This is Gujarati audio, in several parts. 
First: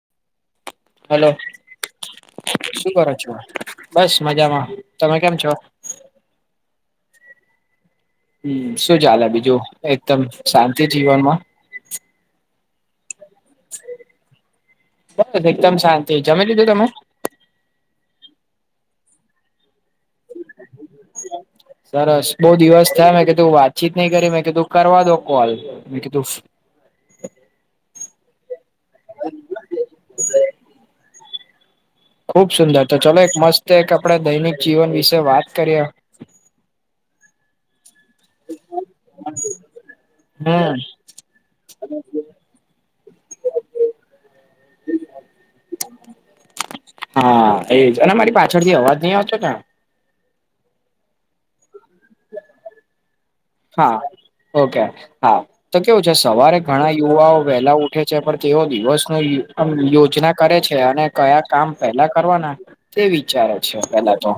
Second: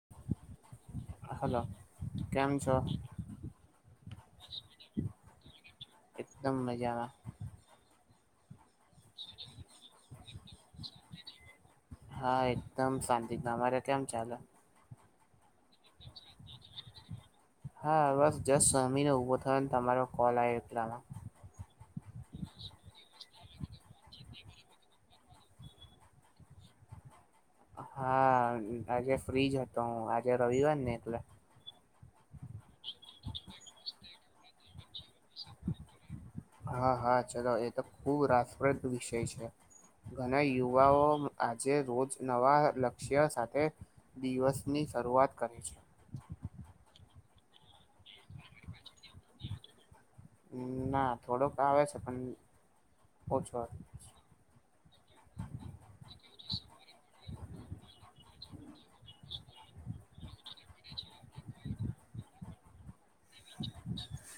[inaudible] હેલો હલો કેમ છો શું કરો છો બસ મજામાં તમે કેમ છો. એકદમ મજામાં હમ શું ચાલે બીજું એકદમ શાંતિ જીવનમાં. હા એકદમ શાંતિ તમારે કેમ ચાલે. બસ એકદમ શાંતિ જમે લીધું તમે. હા બસ જસ જમીને ઉભો થયો ને તમારો કોલ આવ એકલામાં. સરસ બઉ દિવસ થયા મેં કે તું વાતચીત નહી કરી મેં કે તું કરવા દો કોલ મે કે તું. હા આજે ફ્રીજ હતો હું આજે રવિવાર ને એકલે. ખુબ સુંદર તો ચાલ એક મસ્ત એક આપણે દૈનિક જીવન વિશે વાત કરીએ. હા હા ચલો એ તો ખુબ રાસપ્રદ વિષય છે. ઘણા હમ યુવાઓ આજે રોજ નવા લક્ષ્ય સાથે. દિવસ ની શરૂઆત કરે છે. હા એજ અને મારી પાછળથી અવાજ નહી આવતો ના થોડુંક આવે છે પણ ઓછો હા ઓકે હા. તો કેવું છે સવારે ઘણા યુવાઓ વહેલા ઉઠે છે પણ તેઓ દિવસ ન યોજના કરે છે અને કયા કામ પેલા કરવાના તે વિચારે છે પેલા તો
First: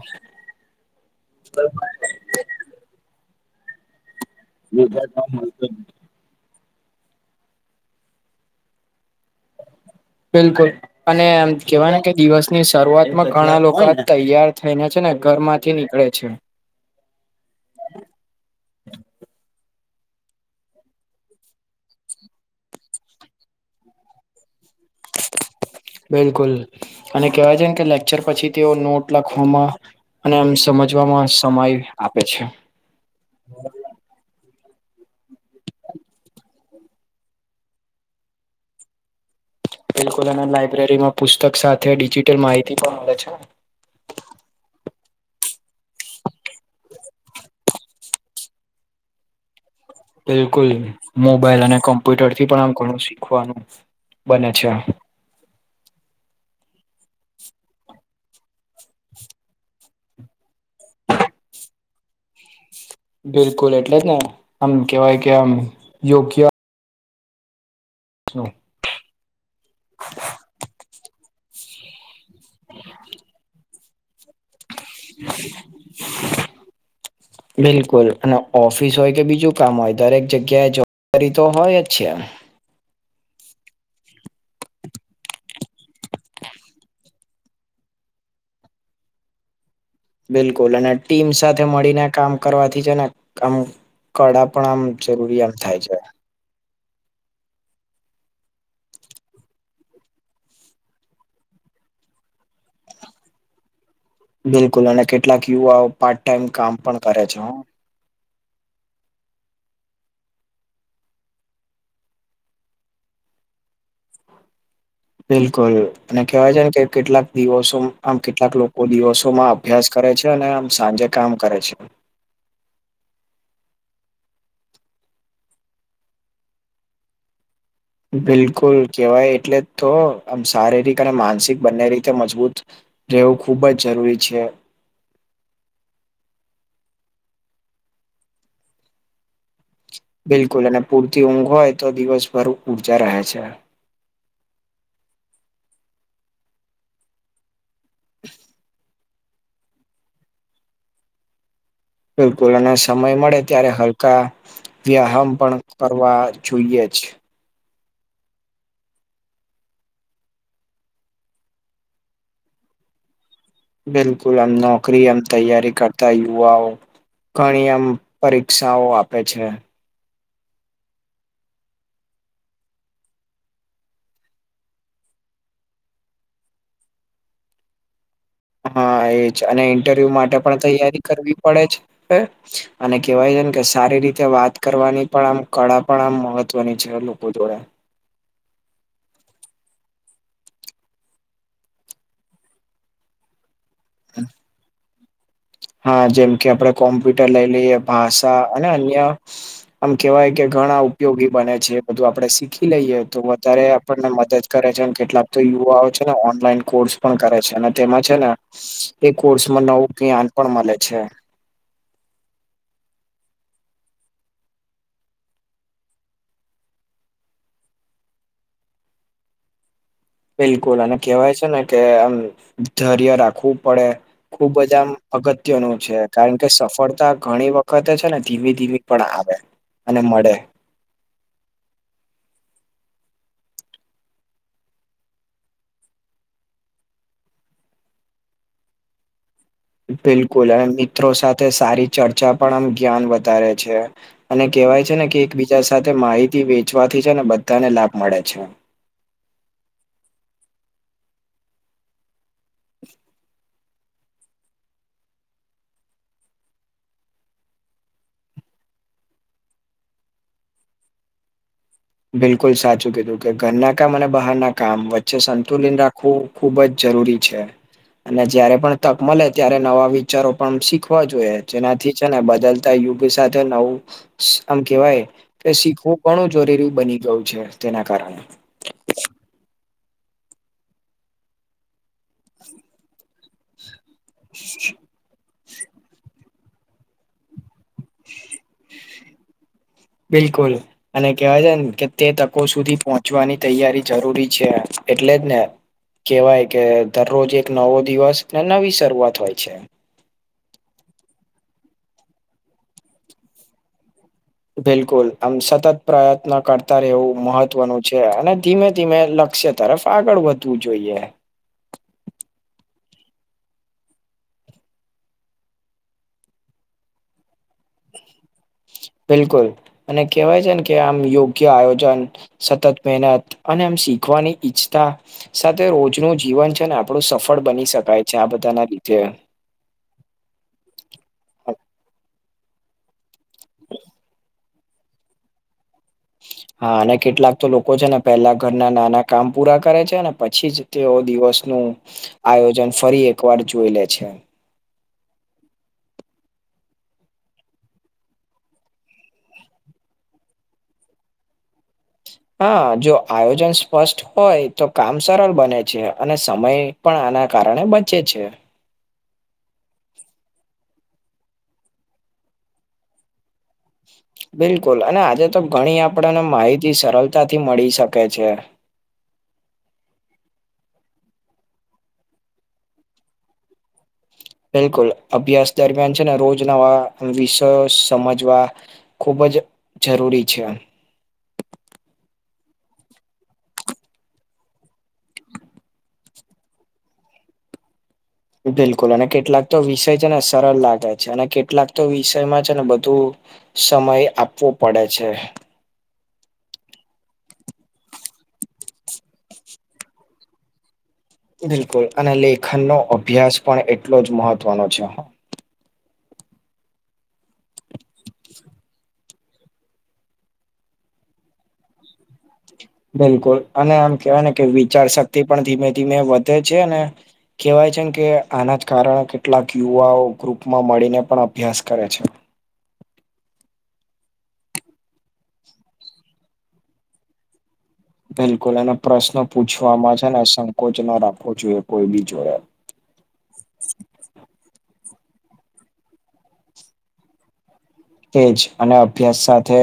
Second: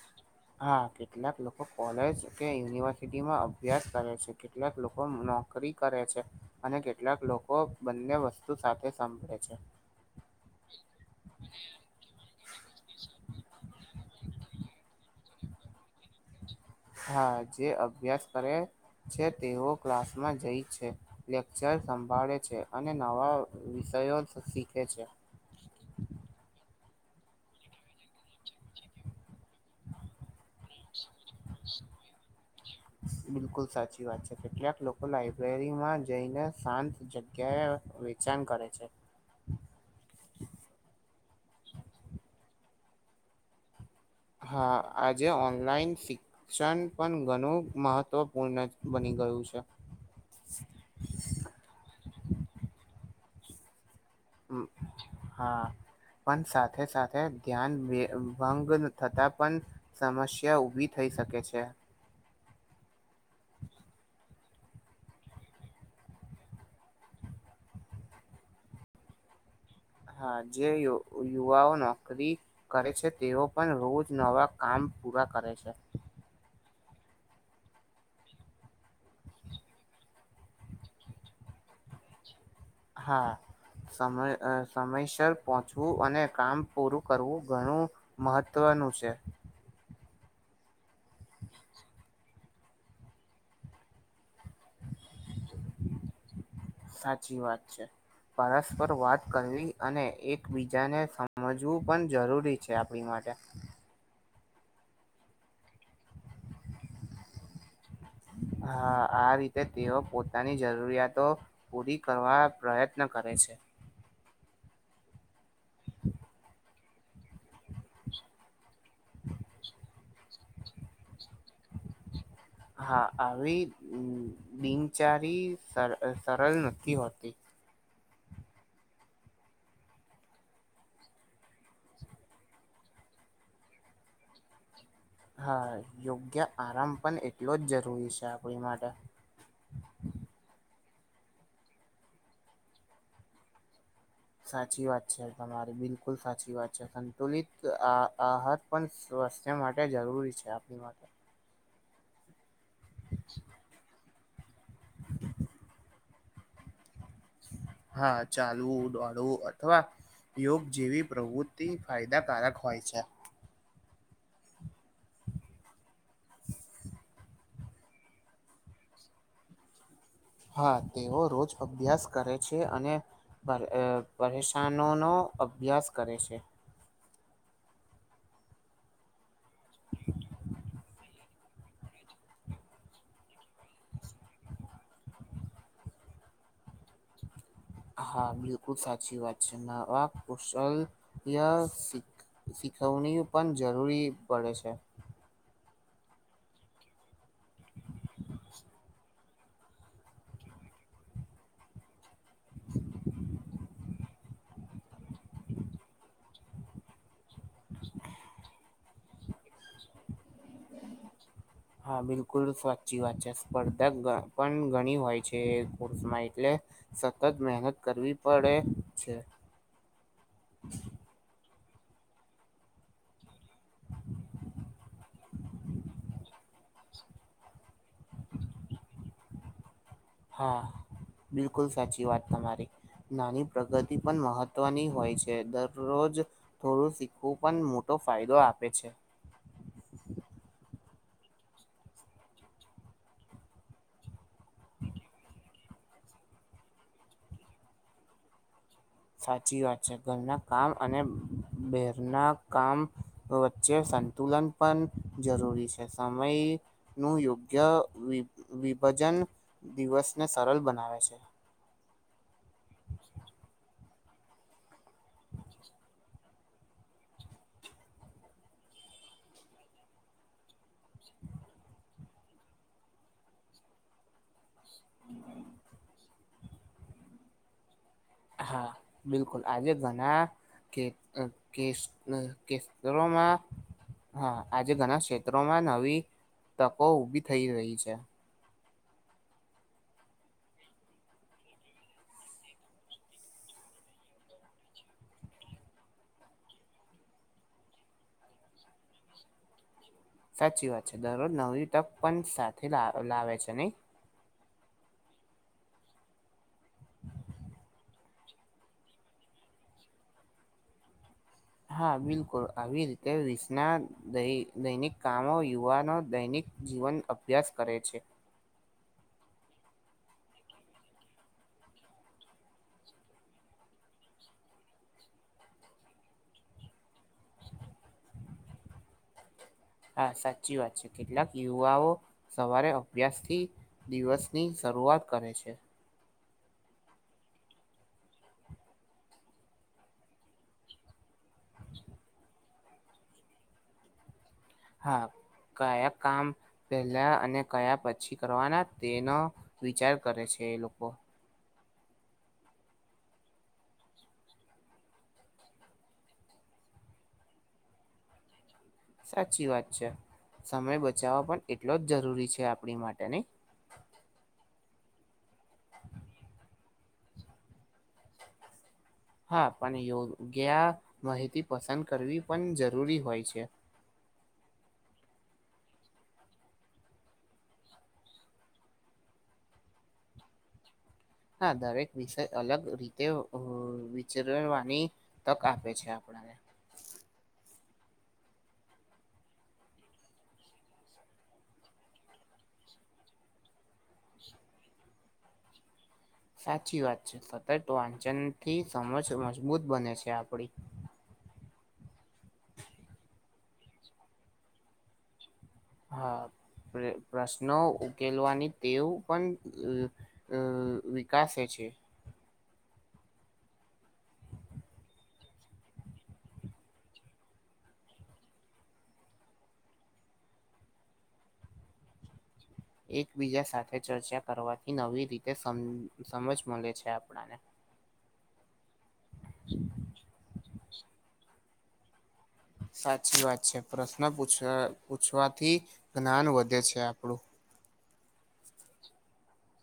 હા કેટલાક લોકો કોલેજ કે યુનિવર્સિટીમાં અભ્યાસ કરે છે કેટલાક લોકો નોકરી કરે છે અને કેટલાક લોકો બંને વસ્તુ સાથે સાંભળે છે બિલકુલ અને એમ કેવાય ને કે દિવસની શરૂઆતમાં ઘણા લોકો તૈયાર થઈને છે ને ઘર માંથી નીકળે છે હા જે અભ્યાસ કરે છે તેઓ ક્લાસમાં જઈ છે. લેક્ચર સંભાળે છે અને નવા વિષયો શીખે છે. બિલકુલ અને કેવાય છેમ કે અછર પછી તેઓ નોટ લખવામાં અને એમ સમજવામાં સમય આપે છે. બિલકુલ સાચી વાત છે કેટલાક લોકો લાયબ્રેરીમાં જઈને શાંત જગ્યાએ વે. ચેમ કરે છે. બિલકુલ અને લાયબ્રેરીમાં પુસ્તક સાથે ડિજીિટલ માહિતી પણ મળે છે. હા આજે ઓનલાઈન ક્ષણ પણ ઘણું મહત્વપૂર્ણ બની ગયું છે. બિલકુલ મોબાઈલ અને કમ્પ્યુટર થી પણ આમ ઘણું શીખવાનું. બને હુ છે. હા. પણ સાથે સાથે ધ્યાન ભંગ થતા પણ સમસ્યા ઉભી થઈ શકે છે. બિલકુલ એટલે જને આમ કેવાય કે આમ યોગ્ય. નો. હા જે યુવાઓ નોકરી કરે છે તેઓ પણ રોજ નવા. કામ પૂરા કરે છે. બિલકુલ અને ઓફિસ હોય કે બીજું કામ હોય દરેક જગ્યાએ જ કરીર તો હોય જ છે એમ. હા. સમ સમયસર પહોંચવું અને કામ પૂરું કરવું ઘણું. મહત્વનું છે. બિલકુલ અને ટીમ સાથે મળીને કામ કરવાથી છે ને આમ કડા. પણ આમ જરૂરી આમ થાય છે. સાચી વાત છે. પરસ્પર વાત કરવી અને એકબીજાને સમજવું પણ જરૂરી. છે આપણી માટે. બિલકુલ અને કેટલાક યુવાઓ પાર્ટ ટાઈમ કામ પણ કરે છે. હા આ રીતે તેઓ પોતાની જરૂરિયાતો. પૂરી કરવા પ્રયત્ન કરે છે. બિલકુલ અને કેવાય છે ને કે કેટલાક દિવસો આમ કેટલાક લોકો દિવસોમાં આપ. અભ્યાસ કરે છે અને આમ સાંજે કામ કરે છે. હા આવી દિનચારી સર સરળ નથી હોતી. બિલકુલ કેહેવાય એટલે તો આમ શારીરિક અને માનસિક બંને રીતે મજબૂત. રહેવું ખૂબ જ જરૂરી છે. હા યોગ્ય આરામ પણ એટલો જ જરૂરી છે આપણી માટે. બિલકુલ અને પૂરતી ઊંઘ હોય તો દિવસભર ઉર્જા રહે છે. સાચી વાત છે તમારી બિલકુલ સાચી વાત છે સંતુલિત આ આહાર પણ. સ્વાસ્થ્ય માટે જરૂરી છે આપણી માટે. બિલકુલ અને સમય મળે ત્યારે હલકા વ્યાયામ પણ કરવા જોઈએ છે. હા ચાલવું દોડવું અથવા. યોગ જેવી પ્રવૃત્તિ ફાયદાકારક હોય છે. બિલકુલ આમ નોકરી એમ તૈયારી કરતા યુવાઓ. ઘણી આમ પરીક્ષાઓ આપે છે. હા તેઓ રોજ અભ્યાસ કરે છે અને. પરેશાનોનો અભ્યાસ કરે છે. હા એજ અને ઇન્ટરવ્યુ માટે પણ તૈયારી કરવી પડે છે હ અને કેવાય છે ને કે સારી રીતે વાત કરવાની પણ આમ કળા પણ આમ મહત્વની છે. લોકો જોડે હા બિલકુલ સાચી વાત છે નવા કુશલ શીખવણી પણ જરૂરી પડે છે. હા જેમ કે આપડણે કોમ્પ્યુટર લઈ લઈએ ભાષા અને અન્ય આમ કેવાય કે ઘણા ઉપયોગી બને છે બધું આપડે શીખી લઈએ તો વધારે ને મદદ કરે છે કેટલાક તો યુવાઓ છે ને ઓનલાઈન કોર્સ પણ કરે છે અને તેમાં છે ને એ કોર્સમાં નવું જ્ઞાન પણ મળે છે. હા બિલકુલ સાચી વાત છે સ્પર્ધા પણ ઘણી હોય છેર્માં એટલે સતત મહેનત કરવી પડે છે. બિલકુલ અને કેહેવાય છે ને કે આમ ધર્ય રાખવું પડે ખુબ બધામ અગત્યનું છે કારણ કે સફળતા ઘણી વખત તે છે ને ધીમે ધીમે પણ આવે અને મળે હા બિલકુલ સાચી વાત તમારી નાની પ્રગતિ પણ મહત્વની હોય છે દરરોજ થોડું શીખવું પણ મોટો ફાયદો આપે છે. બિલકુલ અને મિત્રો સાથે સારી ચર્ચા પણ આમ જ્ઞાન વધારે છે. અને કેહેવાય છે ને કે એક બીજા સાથે માહિતી વેચવાથી છે ને બધાને લાભ મળે છે. સાચી વાત છે ઘરના કામ અને બહેરના કામ જે સંતુલન પણ જરૂરી છે સમય નું યોગ્ય વિભાજન દિવસને સરળ બનાવે છે. બિલકુલ સાચું કીધું કે ઘરના કામ અને બહાર ના કામ વચ્ચે સંતુલન રાખવું ખબ જ જરૂ છે અને જ્યારે પણ તક મળે ત્યારે નવા વિચારો પણ શીખવા જોઈએ જેનાથી છે ને બદલતા યુગ સાથે નવું આમ કેવાય કે શીખવું ઘણું જોરીરી બની ગયું છે તેના કારણે હા બિલકુલ આજે ઘણા કે કે કેસરોમાં હા આજે ઘણા સે ચોમાં નવી તકો ઉભી થઈ રહી છે. બિલકુલ અને કેવાય છે ને કે તે તકો સુધી પહોંચ ચવાની તૈયારી જરૂરી છે એટલે જ ને કેવાય કે દરરોજ એક નવો દિવસ ને નવી શરૂઆત હોય છે. સાચી વાત છે દરરોજ નવી તક પણ સાથે લાવે છે નહી બિલકુલ આમ સતત પ્રયત્ન કરતા રહેવું મહત્વનું છે અને ધીમે ધીમે લક્ષ્ય તરફ આગળ વધવું જોઈએ હા બિલકુલ આવી રીતે વિસના દૈનિક કામો યુવાનો દૈનિક જીવન અભ્યાસ કરે છે. બિલકુલ અને કેહેવાય છે ને કે આમ યોગ્ય આયોજન સતત મહેનત અને એમ શીખવાની ઈચ્છતા સાથે રોજનું જીવન છે ને આપણું સફળ બની શકાય છે આ બધા ના રીધે હા સાચી વાત છે કેટલાક યુવાઓ સવારે અભ્યાસ થી દિવસની શરૂઆત કરે છે. હા અને કેટલાક તો લોકો છે ને પેલા ઘરના નાના કામ પૂરા કરે છે ને', પછી જ તેઓ દિવસ નું આયોજન ફરી એકવાર જોઈ લે છે હા કયા કામ-' પેલા અને કયા પછી કરવાના તેનો વિચાર કરે છે એ લોકો હા જો આયોજન સ્પષ્ટ હોય તો કામ સરળ બને છે અને સમય પણ આના કારણે બચે છે. સાચી વાત છે સમય બચાવવા પણ એટલો જ જરૂરી છે આપણી માટેની બિલકુલ અને આજે તો ઘણી આપડને માહિતી સરળતાથી મળી શકે છે. હા પણ યોગ્ય માહિતી પસંદ કરવી પણ જરૂરી હોય છે. બિલકુલ અભ્યાસ દરમિયાન છે ને રોજ નવા વિષયો સમજવા ખૂબ જ જરૂરી છે આ. હા દરેક વિષય અલગ રીતે વિચરવાની તક આપે છે આપણાને. બિલકુલ અને કેટલાક તો વિષય છે ને સરળ લાગે છે અને કેટલાક તો વિષયમાં છે ને બધું સમય આપવો પડે છે. સાચી વાત છે સતત વાંચનથી સમજ મજબૂત બને છે આપણી બિલકુલ અને લેખન નો અભ્યાસ પણ એટલો જ મહત્વનો છે. હા પ્રશ્નો ઉકેલવાની ટેવ પણ અ વિકાસ છે. બિલકુલ અને આમ કેહેવાય ને કે વિચાર શક્તિ પણ ધીમે ધીમે વધે છે અને કેવાય છે ને કે આના જ કારણે કેટલાક યુવાઓ ગ્રુપમાં મળીને પણ અભ્યાસ કરે છે. એકબીજા સાથે ચર્ચા કરવાથી નવી રીતે સમ સમજ મળે છે આપણાને બિલકુલ અને પ્રશ્ન પૂછવામાં છે ને સંકોચ ના રાખવો જોઈએ કોઈ બી જોડે. સાચી વાત છે પ્રશ્ન પૂછવાથી જ્ઞાન વધે છે આપણું તેજ અને અભ્યાસ સાથે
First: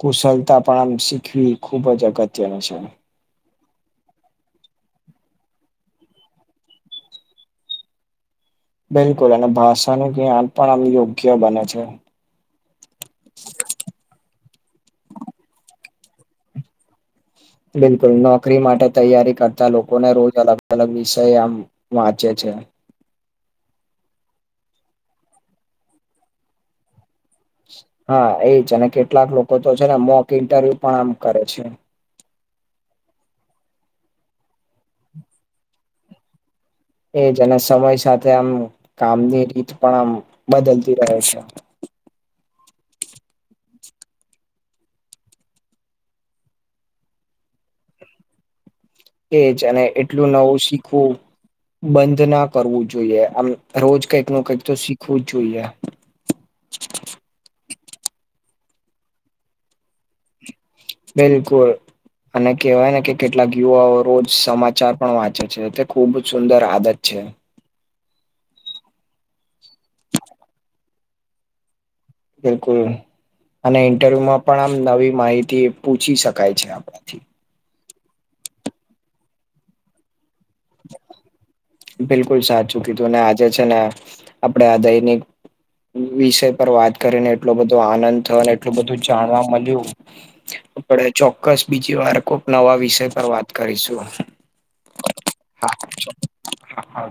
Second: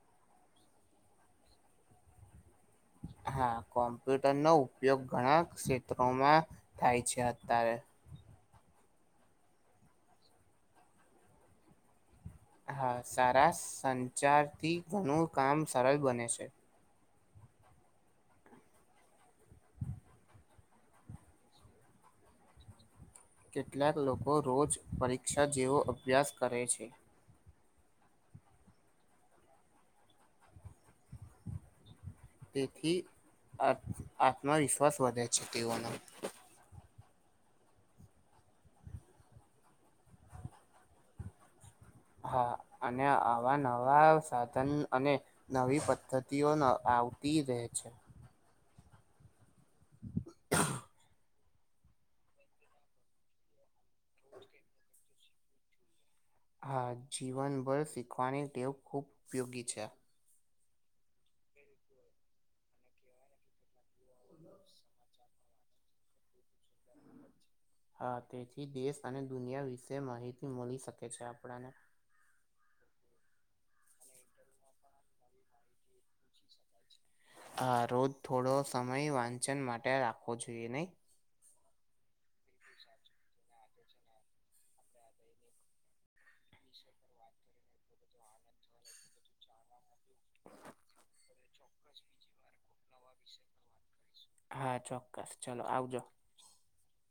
કુશલતા પણ આમ શીખવી ખુબ જ અગત્યનું છે. હા કોમ્પ્યુટર નો ઉપયોગ ઘણા ક્ષેત્રોમાં થાય છે અત્યારે. બિલકુલ અને ભાષાનું જ્ઞાન પણ આમ યોગ્ય બને છે. હા સારા સંચારથી ઘણું કામ સરળ બને છે. બિલકુલ નોકરી માટે તૈયારી કરતા લોકોને રોજ અલગ અલગ વિષય આમ વાંચે છે. કેટલાક લોકો રોજ પરીક્ષા જેવો અભ્યાસ કરે છે. હા એજ અને કેટલાક લોકો તો છે ને મોક ઇન્ટરવ્યુ પણ આમ કરે છે. તેથી આત્મવિશ્વાસ વધે છે તેઓનો. એજ અને સમય સાથે આમ કામની રીત પણ આમ બદલતી રહે છે. હા અને આવા નવા સાધન અને નવી પદ્ધતિઓ આવતી રહે છે. કેજ અને એટલું નવું શીખવું બંધ ના કરવું જોઈએ આમ રોજ કઈક ન કંઈક તો શીખવું જ જોઈએ. હા જીવનભર શીખવાની ટેવ ખૂબ ઉપયોગી છે. બિલકુલ અને કેવાય ને કે કેટલાક યુવાઓ રોજ સમાચાર પણ વાંચે છે ખુબ જ સુંદર આદત છે. હા તેથી દેશ અને દુનિયા વિશે માહિતી મળી શકે છે આપણને બિલકુલ અને ઇન્ટરવ્યુમાં પણ આમ નવી માહિતી પૂછી શકાય છે આપણાથી. હા રોજ થોડો સમય વાંચન માટે રાખવો જોઈએ નહીં. બિલકુલ સાચુંકી તું અને આજે છે ને આપડે આ દૈનિક વિષય પર વાત કરીને એટલો બધો આનંદ થયો એટલું બધું જાણવા મળ્યું. આપણે ચોક્કસ બીજી વાર કોક નવા વિષય પર વાત કરીશું. હા ચોક્કસ ચલો હા આવજો. હા.